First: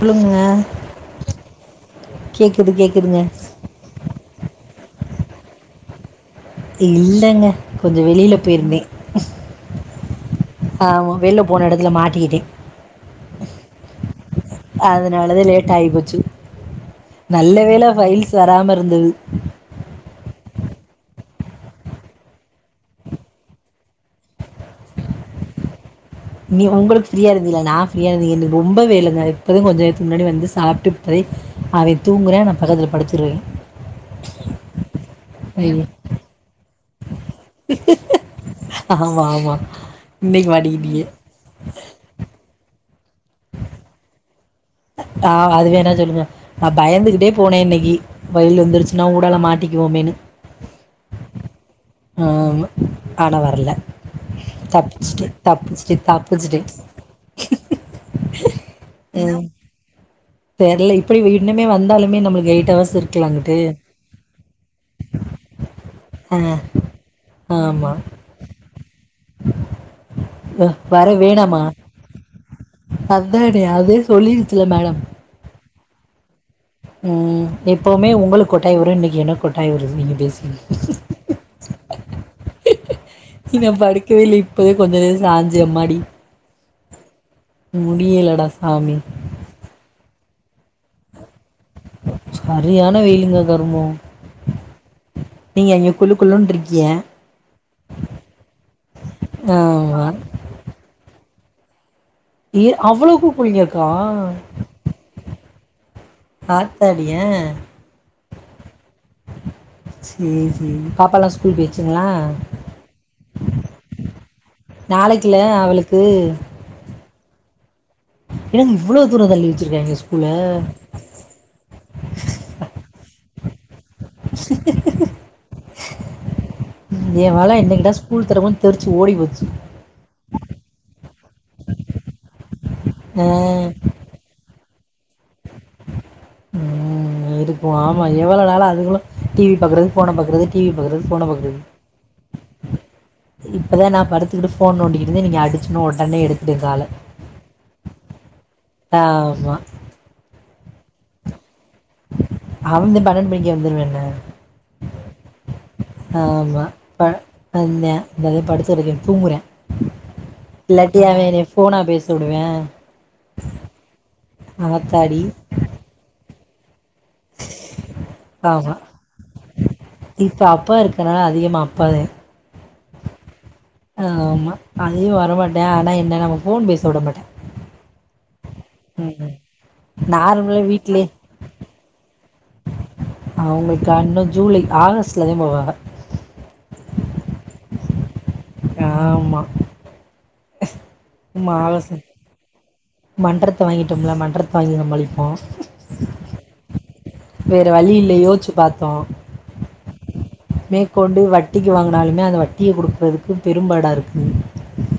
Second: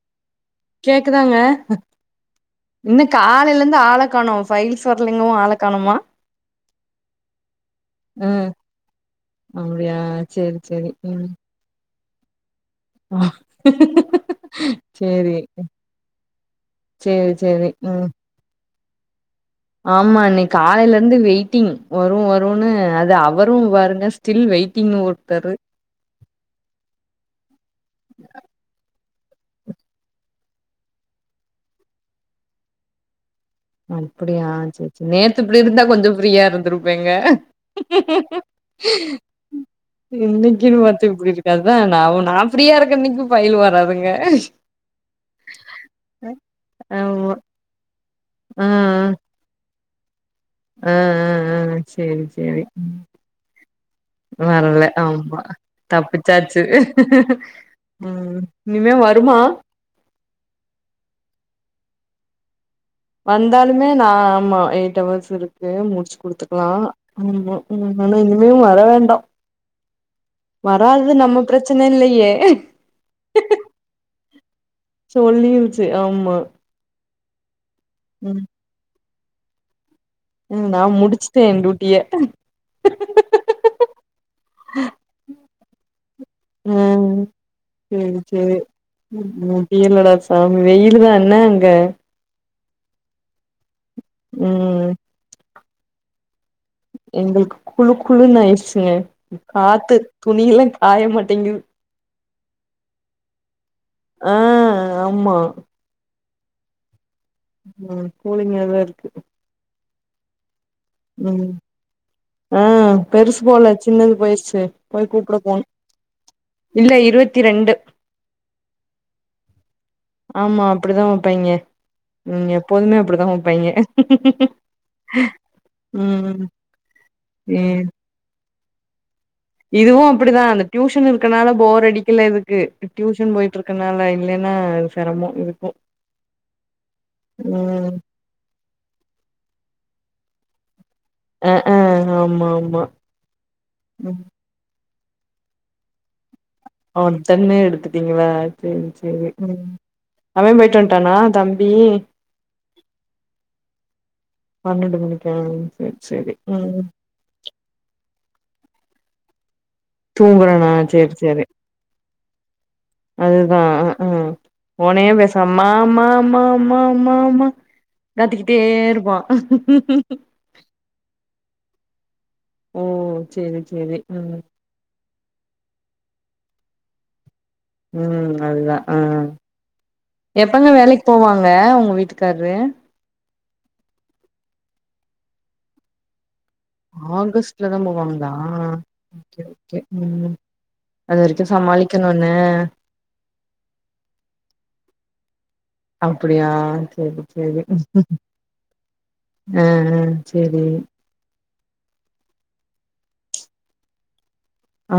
சொல்லுங்க கேக்குதாங்க கேட்குது என்ன கேட்குதுங்க காலையில இருந்து ஆள காணும் பைல்ஸா பிள்ளைங்களும் ஆள காணோமா இல்லைங்க கொஞ்சம் வெளியில ம் போயிருந்தேன் அப்டியா சேரி சேரி ஆஹ் ம் வெளில போன இடத்துல மாட் டிகிட்டேன் சேரி அதனாலதான் லேட் ஆகி போச்சு சேரி நல்ல சேரி வேலை ம் பைல்ஸ் வராம வந்து ஆமா இன்னைக்கு காலையில இருந்து வெயிட்டிங் வரும் வரும்ன்னனு அது அவரும் பாருங்க ஸ்டில் வெயிட்டிங்னு போட்டாரு நீ உங்களுக்கு ஃப்ரீயா இருந்தியலா நான் ஃப்ரீயா இருந்தது இல்ல ரொம்ப வேலை இப்போ தான் கொஞ்ச நேரத்துக்கு முன்னாடி வந்து சாப்பிட்டு அவன் தூங்குறான் நான் பக்கத்தில படுத்துருவேன் அப்படியா செரி செரி நேத்து இப்படி இருந்தா கொஞ்சம் ஃப்ரீயா இருந்துருப் பேங்க ஆமாம் ஆமாம் இன்னைக்கு இன்னைக்குன்னு மாட்டிக்கிட்டீங்க பாத்து இப்படி இருக்காது அதான் நான் ஃப்ரீயா இருக் இன்னைக்கு பைல் வராதுங்க ஆஹ் அதுவேணா சொல்லுங்க நான் பயந்துகிட்டே ஆமா போனேன் இன்னைக்கு பைல் வந்துருச்சுன்னா உடல மாட்டி க்குவோமேனு உம் உம் செரி செரி ஆனால் வரல வரலை தப்பிச்சுட்டு ஆமா தப்பிச்சுட்டு தப்பிச்சுட்டு தப்பிச்சாச்சு உம் இனிமே வருமா தெரியல இப்படி இன்னுமே வந்தாலுமே நம்ம எயிட்ஹவர்ஸ் வந்தாலுமே நான் ஆமா எயிட்ஹவர்ஸ் இருக்கு முடிச்சு ஆ குடுத்துக்கலாம் ஆமா உம் ஆனா இனிமே வர வேண்டாம் வர வேணாம பிரச்சன இல்லையே அதானே அதே சொல்லிருச்சுல மேடம் சொல்லிருச்சி ஆமா உம் எப்பவுமே ம் உங்களுக்கு கொட்டாய் வரும் இன்னைக்கு எனக்கு கொட்டாய் வருது இன்னிக்கு ம் நா முடிச்சுட்டே என் டியூட்டிய இன்னும் படுக்கவேயில்லஇப்போதேன் கொஞ்ச நேரம் சாஞ்சேன் அம்மாடி உம் உம் முடியலடா சேரி சாமி முடியலடா ஆஹ் வெயிலு தான் என்ன அங்க சரியான வெயிலுங்க கரும்மோ உம் நீங்க அங்கே குளு குளுன்னு இருக் எங்களுக்கு குழு குழுன்னு ஆயிடுச்சுங்க காத்து ஆமா துணிய எல்லாம் காய மாட் டெங்குயூ ஏ அவ்வளவுக்கு குளிங் இருக்கா ஆ ஆமா ஆத்தாடி ஏன் கூலிங்கதா இருக்கு சேரி பாப்பா எல்லாம் ம் ஸ்கூல் போய்டுச்சுங்களா ஆ பெருசு போல சின்னது போயிருச்சு போய் நாளைக்குல கூப்ட போணு அவளுக்கு இல்ல இருவத்தி ரெண்டு என்னங்க இவ்வளவு தூரம் தள்ளி வச்சிருக்காங்க ஸ்கூல ஆமா அப்புடிதான் வைப்பாய்ங்க எப்போதுமே அப்புடி தா வைப்பாய்ங்க [inaudible] உம் இவன்லா என்னகிதா ஸ்கூல் தொறப்ப தெரிச்சு ஓடி போச்சு இதுவும் அப்படிதான் அந்த டியூஷன் இருக்கு க்கனால போர் அடிக்கல இதுக்கு ஆ டியூஷன் போயிட்டு இருக்கனால இல்லைன்னா சிரமோ இது உம் இருக்கும் ம் ஆமா எவ்வளவு நால அதுகளும் டிவி பாக்குறது போன பாக்குறது டிவி பாக்குறது போன அ பாக்குறது ஆ ஆமா ஆமா இப்பதான் நான் ம் படுத்துக்கிட்டு போன் நோண்டிக்கிட் இருந்து நீங்க அடிச்சுனா உடனே எடுத் ஒடனே எடுத்துட்டீங்களா சேரி சேரி உ ஆமா அவன் போயட்டு வன் டான தம் அவந்து பன்னெண்டு மணிக்கு வந்துருவேன பன்னெண்டு மணிக்கா சேரி சேரி ஆமா ம் வந்தான் ப்ப வந்து படுத்து தூருகே தூங்குறேன் தூங்குறனா சேரி சேரி ஃபோனா பேச வுடுவே அதுதான் ஆஹ் போனே ஆத்தாடி பேச மாமாமா மா மா மா கத்திக்கிட்டே ஆமா இருப்பான் இப்ப அப்பா இருக்கனால ஓ ஆ ம் ஆமா அதயும் வர மாட்டேன் ஆனா என்ன நம்ம போன் பேச விட மாட்டேன் உம் அதுதான் ஆ நார்மலா எப்பங்க வேலைக்கு வீட்லயே போவாங்க உங்க வீட்டுக்கு கரு அவங்களுக்க இன்னும் ஜூலை ஆகஸ்ட்லதே போவாங்க ஆகஸ்ட் லதா போவாங்களா ஆஹ் ஆமா ஓகே ஓகே உம் அது வரைக்கும் சமாளிக்கணுன்னு [inaudible] மன்றத்தை வாங்கிட்டோம்ல மன்றத்தை வாங்கி நம்மழிப்போம் அப்டியா சேரி சேரி வேற வழி இல்ல யோச்சி பாத்தோம் ஆ ஆ சேரி மேகொண்டுக்குவ வட்டிக்கு வாங்கினாலுமே அந்த வட்டியை கொடுக்குறதுக்கு பெரும்பாடா இருக்கு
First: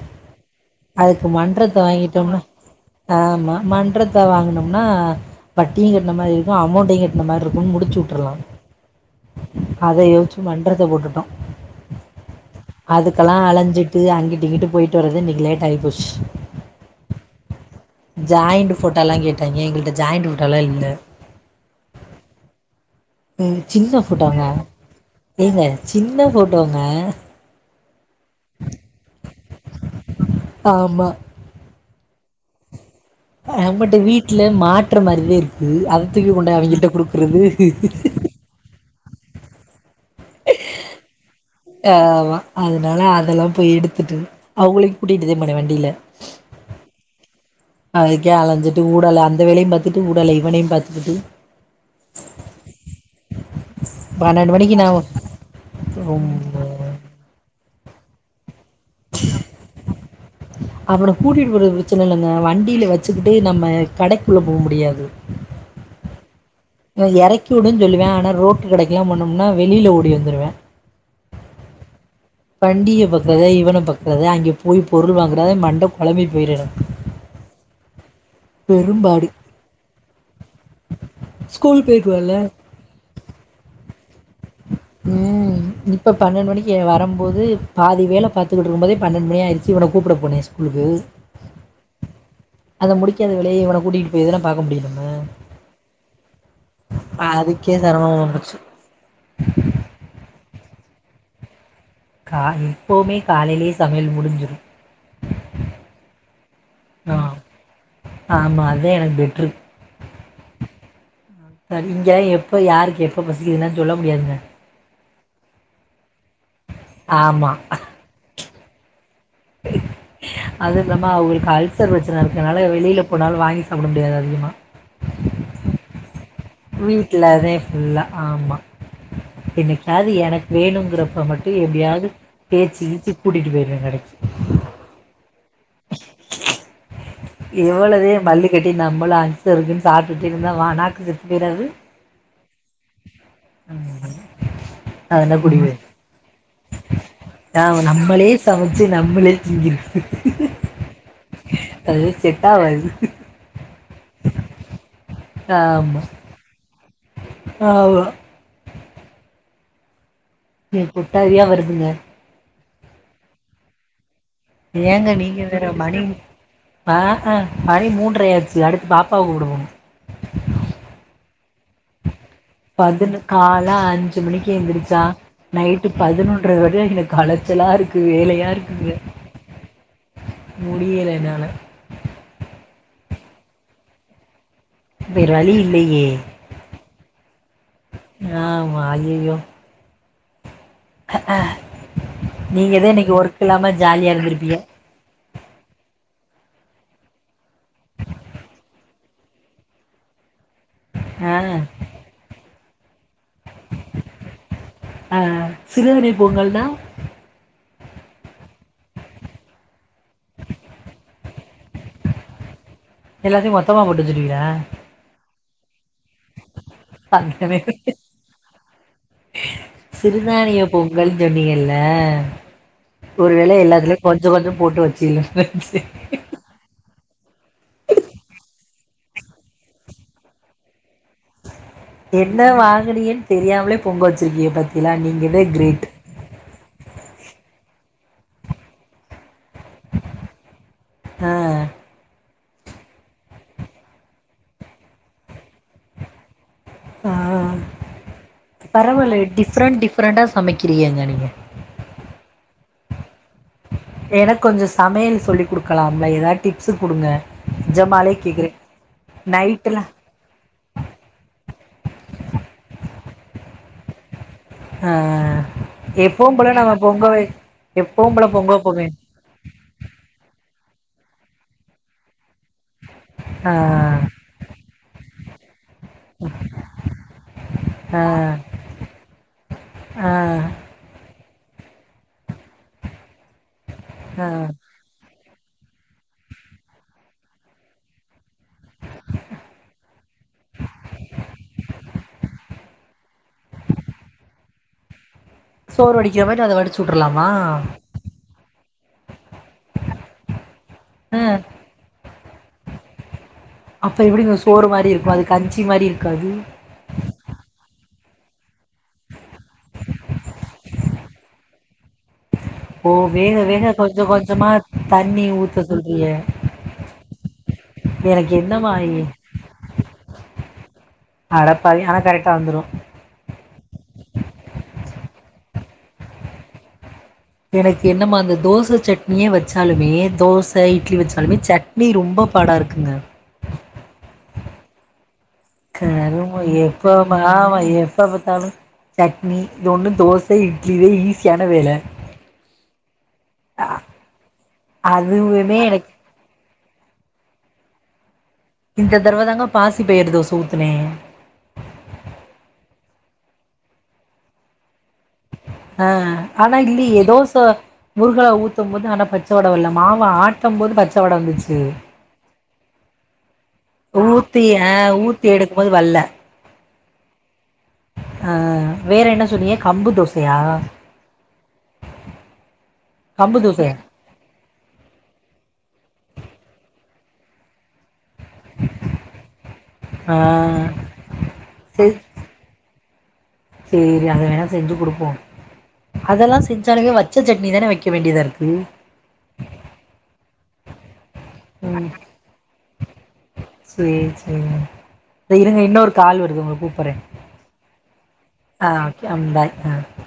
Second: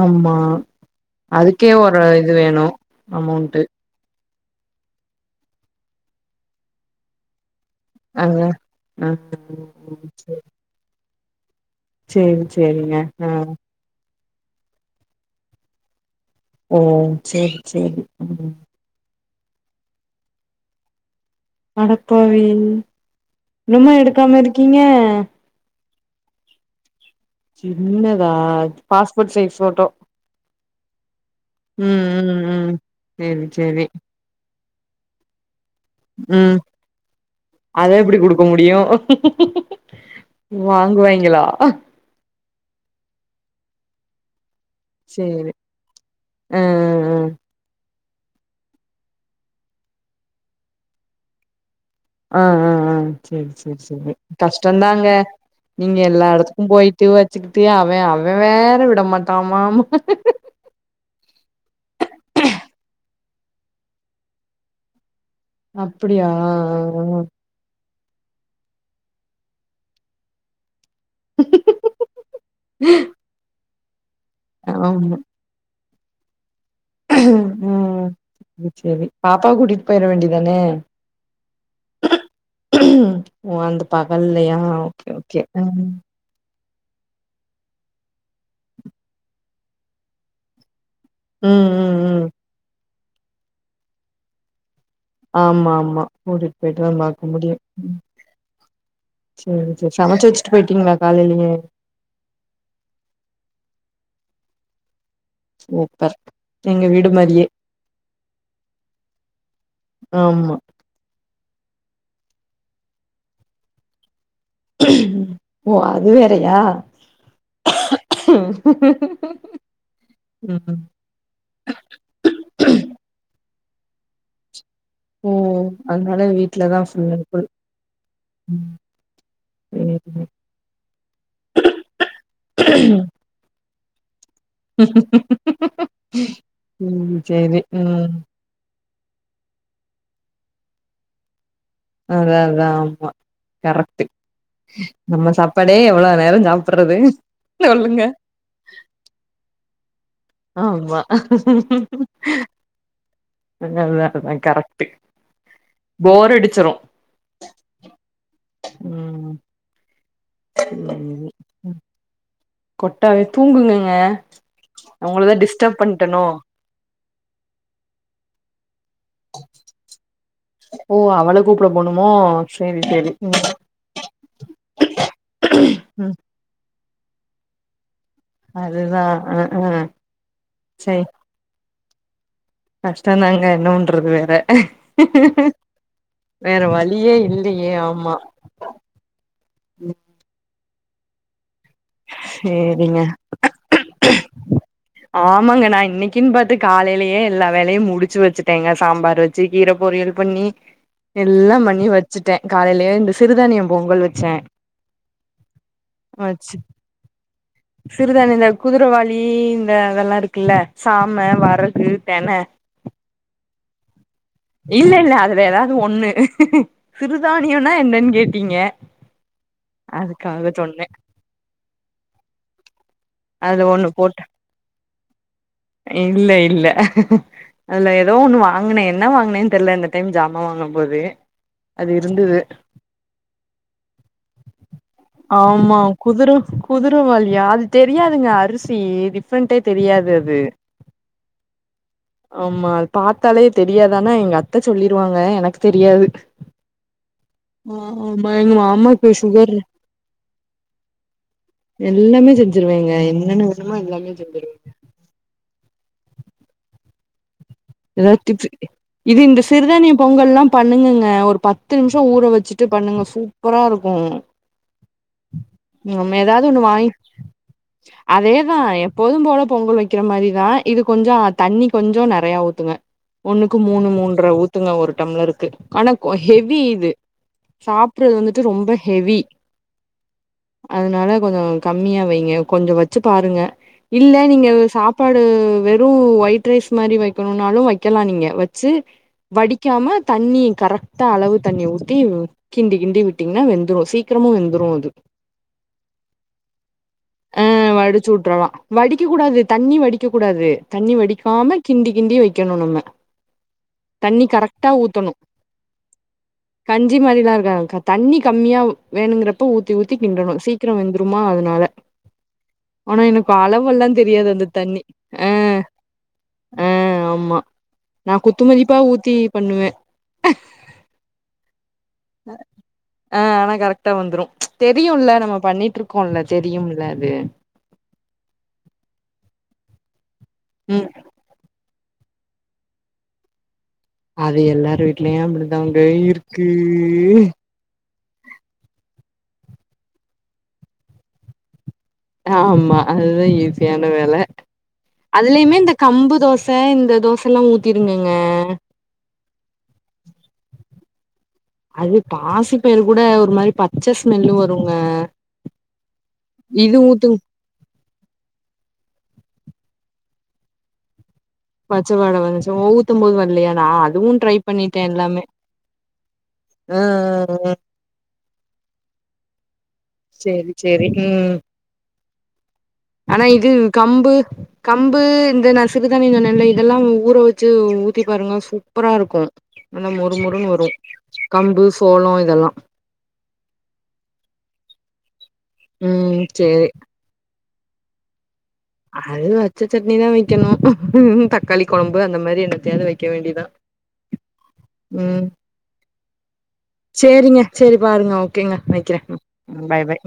ஆம்மா அதுக்கு மன்றத்த வாங்கிட்டோம்ன ஆமா அமௌண்ட்டு மன்றத் வாங்கினும்னா வட்டியு கட்ன மாதிரி இருக்கு அமௌன்டையு கட்ன மாரி இருக் முன் முடிச்சு அங்க ஆ உட்ருலாஅதை சேரி யோசிச்சு மன்றத்த போட்டுட்டோ சேரி சேரிங்க ஆ அதுக்கெல்லாம் அலஞ்சிட்டு அங்கே இங்கட்டு போயிட்டு வறது இன்னகி லேட் தைபுஷ் ஓ செரி செரி எங்கிட்ட ஜாயிண்டுபோடாலா இல்ல அடபாவி ம் இன்னும்மா சின்ன எடுக்காம ஃபோட்டோங்க இருக்கீங்க ஏங்க சின்ன போட்டோங்க இல்ல பாஸ்போ்ட் சைஸ் போட்டோ ஆமா உம் ம் ம் சேரி சேரி யனபட்ட வீட்டுல மாட் முற்றும் அறிவீர் அத துக்கிகெண்டு ம் அவங்கிட்ட கொடுக்கறது [unintelligible] வாங்குவாங்கிலா ஆமா அதனால அதெல்லாம் போய் எடுத்துட்டு அவங்களையு கூட்டிட்டுதே சேரி போணே வண்டியில ஆ அதுக்கே அலைஞ்சிட்டு ஊடலா அந்த வேலையு பாத்துட்டு ஊடலா இவனையு பாத்துக்கிட்டு ஆஹ் ஆஹ் ஆஹ் சரி சரி சரி பன்னெண்டு மணிக்கு நா கஷ்டோந்தாங்க நீங்க எல்லா எடத்துக்கும் ரொம்ப போயிட்டு வச்சுக்கிட்டு அ வ அவ வே ற விட மாட்டாம்மா அவன கூட்டிட்டு போறது பிரச்சன இல்லைங்க வண்டியில வச்சுக்கிட்டு நம்ம கடைக்குள்ள போ முடியாது அப்டியா அ ஆ எறக்கி விடுன்னு சொல்லுவா ஆனா ரோட்டு கடைக்கெல்லா போணோம்னா வெளில ஓடி வந்துருவ [inaudible] வண்டிய பாக்றதா இவன பாக் கறதா அங்க ஆ போய் பொருள் வாங்கறதா மண்ட கெளம்பி போய்றதா உம் சேரி சேரி பெரும்பாடு பாப்பா கூட்டிட் போயற வேண்டியது அதானே ஸ்கூல் போயிட்டு வரல அ அந்த வல்லயா ஓகே ஓகே ம் க்கு வரும்போது பாதி வேல பாத்துக்கிட்டு இருக்கும்போதே பன்னெண்டு மணி ஆயிரு ச்சு இவன கூப்பட போனே ஸ்கூலுக்கு உம் உம் உம் அவ முடிக்காத வேலய இவன கூட்டிட்டு போய்தான பாக்க முடியு ஆமா ஆமா கூட்டிட் போயிட்டுதா பாக்க முடியு அதுக்கே ம் சிரமமாக போச்சு சேரி சேரி சமைச்சு வெச் போயிட்டீங்களா காலையிலயே கா எப்போவுமே காலையிலயே சமையல் முடிஞ்சிரு சூப்பர் எங்க வீடு மாரியே ஆமா அதேன் எனக்கு பெட்ரு ஆமா சரி இங்க எப்ப யாருக்கு எப்ப பசிக்குதுனுலா சொல்ல முடியாதுங்க ஓ அது வேறயா [unintelligible] ம் அது இல்லாம அவுகளுக்கு அல்சர் பிரச்சன இருக்குனால வெளில போனாலு வாங்கி சாப்ட முடியாது அதிகமா ஓ ஓ அதனால வீ வீட்லதே புல்லா ஆமா ம் என்னைக்காவது எனக்கு வேணுங்கிறப்ப மட்டும் எப்படியாவது பேச்சி கீச்சி கூட்டிட்டு போயிருவ கடைக். [inaudible] [unintelligible] [unintelligible] எவ்வளதே ம் மள்ளுக்கட்டி நம். மளு அஞ்சு இருக்கும் சாப்பட்டு இருந்தா நாக்கு செத்து போய்றாது. அதாதா. ஆமா கரெக்ட்டு. நம்ம அதெல்லாம் கூட்டிட்டு சாப்பாடே போயிருவேன். எவ்வளவு நேரம் சாப்புறது ஆ சொல்லுங்க. நம்மளே சமைச்சு நம்மளே திங்கிறது. ஆமா. அது செட் [unintelligible] ஆவாது. அதுதா கரெக்ட்டு ஆமா. போர் அடிச்சிரு ஆமா. உம். உம். நீங்க குட்டாரியா வருவீங்க. கொட்டாவே தூங்குங்கங்க. ஏங்க உங்களதா நீங்க வேற டிஸ்டர்ப் மணி பண்ட்டனோ ஆஹ. ஆஹ பணி மூன்றையாச்சு அடுத்து. பாப்பா கூப்ட போனு. ஓ அவ்ள கூப்பட போணுமோ. சேரி சேரி பதினு ம் கால அஞ்சு மணிக்கு எந்துருச். சா. நைட்டு ம் பதினொன்ற வர எங்களுக்கு அலச்சலா இருக்கு. து வேலையா இருக்குது. அதுதா அ அ முடியல என்னால. கஷ்டதாங்க என்னவன்றது வேற. வேற வழி இல்லையே வேற வழியே இல்லையே ஆமா ஆமா ஐயையோ. அஹஹே. நீங்கதா இன்னிக்கு சேரிங்க ஒர்க் இல்லாம ஜாலியா இருந்திருப்பீங்க ஆமாங்க நான இன்னிக்குன்னு பாத்து காலையிலயே எல்லா வேலையும் முடிச்சு வச்சுட்டேங்க சாம்பார் வச்சு கீர பொரியல் பண்ணி. ஆ எல்லாம் பண்ணி வச்சிட்ட. காலையில எழுந்து. சிறுதானியம் பொங்கல் வச்ச. ஆ சிறுதானிய பொங்கல்னா சிறுதானிய இந்த குதிரவாளி இந்த அததெல்லா இருக்குல்ல சாம, வரகு, தென. எல்லாத்தையும் மொத்தமா போட்டு வச்சுருவியா. இல்ல இல்ல அது. வேதா. அ என்னன்னு கேட்டீங்க அதுக்காக சிறுநானிய சொன்னே பொங்கல் சொன்னீங்கல்ல ஒருவேளை அதுல ஒண்ணு எல்லாத்துலயும் போட்ட கொஞ்சம் கொஞ்சம் போட்டு வச்சு [unintelligible] இல்ல இல்ல அந்த ஏதோ ஒண்ணு வாங்கின என்ன வாங்கினேன்னு தெரியல இந்த டைம் ஜாமான் வாங்கும் போது அது இருந்தது என்ன வாங்கினீங்க தெரியாமலே பொங்க வச்சிருக்கிங்க பாத்திங்ல நீங்கதா ஆமா கிரேட் குதிர குதிரவாலியா அது தெரியாதுங்க அரிசி டிஃப்ரெண்டே தெரியாது அது ஆஹ் ஆமா அ பார்த்தாலே தெரியாது ஆன எங்க அத்தை சொல்லிருவாங்க எனக்கு தெரியாது ஆஹ் ஆமா எங்க மாமாக்கு பரவாயில்ல சுகர் டிஃப்ரெண்ட் டிஃப்ரெண்டா சமைக்கிறீங்கங்க நீங்க செஞ்சருவேங்க என்னன்னு எனக் கொஞ்சோ சமயல் சொல்லி குடுங்க லாம்ல ஏதாவது டிப்ஸ்ஸு குடுங்க ஏதா நிஜமாலே இது டிப்ஸ் கேக்குறே இந்த நைட்டுல சிறுதானிய பொங்கல் எல்லாம் பண்ணுங்கங்க ஒரு பத்து பத்து நிமிஷம் ஊற வச்சுட்டு பண்ணுங்க சூப்பரா இருக்கும் ஆ உம் எப்பவும் ஏதாவது ஒண்ணு வாங்கி நம்ம ஏதாவது போல ஒன்னு வாங்கி பொங்க வை எப்பவும் போல பொங்க அதேதான் வைப்போமே எப்போதும் போல பொங்கல் வைக்கிற மாதிரிதான் இது கொஞ்சம் தண்ணி கொஞ்சம் நெறைய ஊத் ங்க ஆ ஒன்னுக்கு மூணு மூன்ற ஊத்துங்க ஒரு டம்ளர் [unintelligible] ஆனா ஹெவி இது ஆ சாப்படுறது வந்துட்டு ரொம்ப ஹெவி ஆ அதனாலகொஞ்சோ கம்மியா வைங்க கொஞ்சம் வச்சு பாருங்க இல்ல ஆ நீங்க சாப்பாடு உம் வெறும் ஒயிட் ரைஸ் மாரி வைக் னாலும் வைக்கலாம் நீங்க வச்சு வடிக்காம தண்ணி கரெக்டா அளவு தண்ணி ஊத்தி கிண்டி கிண்டி விட்டீங்கன்னா வெந்துடும் சீக்கிரமும் வெந்துடும் [inaudible] சோறு வடிக்கிற மாரி அதை வடிச்சு விட்டுருலாமா வடிக்கக்க கூடாது தண்ணி வடிக்கக் கூடாது தண்ணி ம் வடிக்காம கிண்டி கிண்டி வைக்கணும் நம்ம அப்ப தண்ணி எப்டிங்க சோறு கரெட்டா மாரி இருக்கு ஊற்றணும் அது கஞ்சி மாரி இருக்காது கஞ்சி மாரிலா இருக்க தண்ணி கம்மியா வேணுங்கிறப்ப ஊத்தி ஊத்தி கிண்டணும் சீக்கிரம் வெந்துருமா அதனால ஓ ஆனா எனக்கு வேக வேக அளவெல்லா கொஞ்சம் தெரியாது அந்த கொஞ்சமா தண்ணி ஊத்த சொல்றிய ஆஹ் ஆமா நான் எனக்கு என்னமா குத்துமதிப்பா ஊத்தி பண்ணுவேன் அஹடப்பாதி ஆனா கரெக்டா வந்துரும் டா வந்துரும் தெரியும்ல நம்ம பண்ணிட்டு இருக்கோம்ல தெரியும்ல அது எனக்கு என்னமா அந்த தோச சட்னியே வச்சாலுமே தோச ம் இட்லி வச்சாலுமே சட் நீ ரொம்ப பாடா இருக்குங்க அது எல்லாரு வீட்டுலயம் அப்டி கருமம் எப்போ மா வய எப்ப பாத்தாலும் சட்னி இது ஒன்னும் தோச இட்லி இதே ஈஸியான வேல ஆமா அதுதான் ஈஸியான வேல அதுலயுமே அதுவுமே இந்த எனக்கு கம்பு தோச சார் இந்த தோசல்லாம் ஊத்திருங்கங்க இந்த தடவ தாங்க பாசிபயறு தோச ஊத்துனே அது பாசி பயர் கூட ஒரு மாரி பச்ச ஸ்மெல் வருங்க ஆஹ ஆனா இது இல்ல ஏ ஊத்து தோச மொருகலா ஊத்தும் போது ஆனா பச்ச அதோடவிலாம் மாவ ஆட்டம் போது பச்ச தொடங்குச்சு பச்சவாட வந்துச்சா ஓ ஊதும் போது வரலயா ஊத்தி அஹ ஊத்தி எடுக்கும் போது வல்ல ஆஹ ஆஹ் உஹம் ஆஹ வேற என்ன சொன்னிங்க சேரி சேரி உம் ஆனா கம்பு இது தோசையா கம்பு கம்பு இந்த ந சிறுதானி இந்த இதெல்லாம் ஊற வச்சு சுத்தி பாருங்க சூப்பரா இருக்கும் நல்லா ஆ மொறுமொருன்னு வரும் கம்பு செ சோளம் இதெலாம் சேரி அத வேணா செஞ்சு குடுப்போம் ம் அதெலாம் சேரி செஞ்சாலே வச்ச சட்டி நீதானே வக்க வேண்டியத இருக்கு அது வச்சச்சட்னி தான் வக்கணும் தக்காளி ம் கொழம்பு அந்த மாரி எனத்தாவது வக்க வேண்டியதான் சேரி சேரி உம் இருங்க இன்னொரு கால் வருது உங்கள கூப்பறே சேரிங்க சேரி பாருங்க ஓகேங்க ஆ வக்கிறேன் ஓகே ம் ஆ பாய் பாய்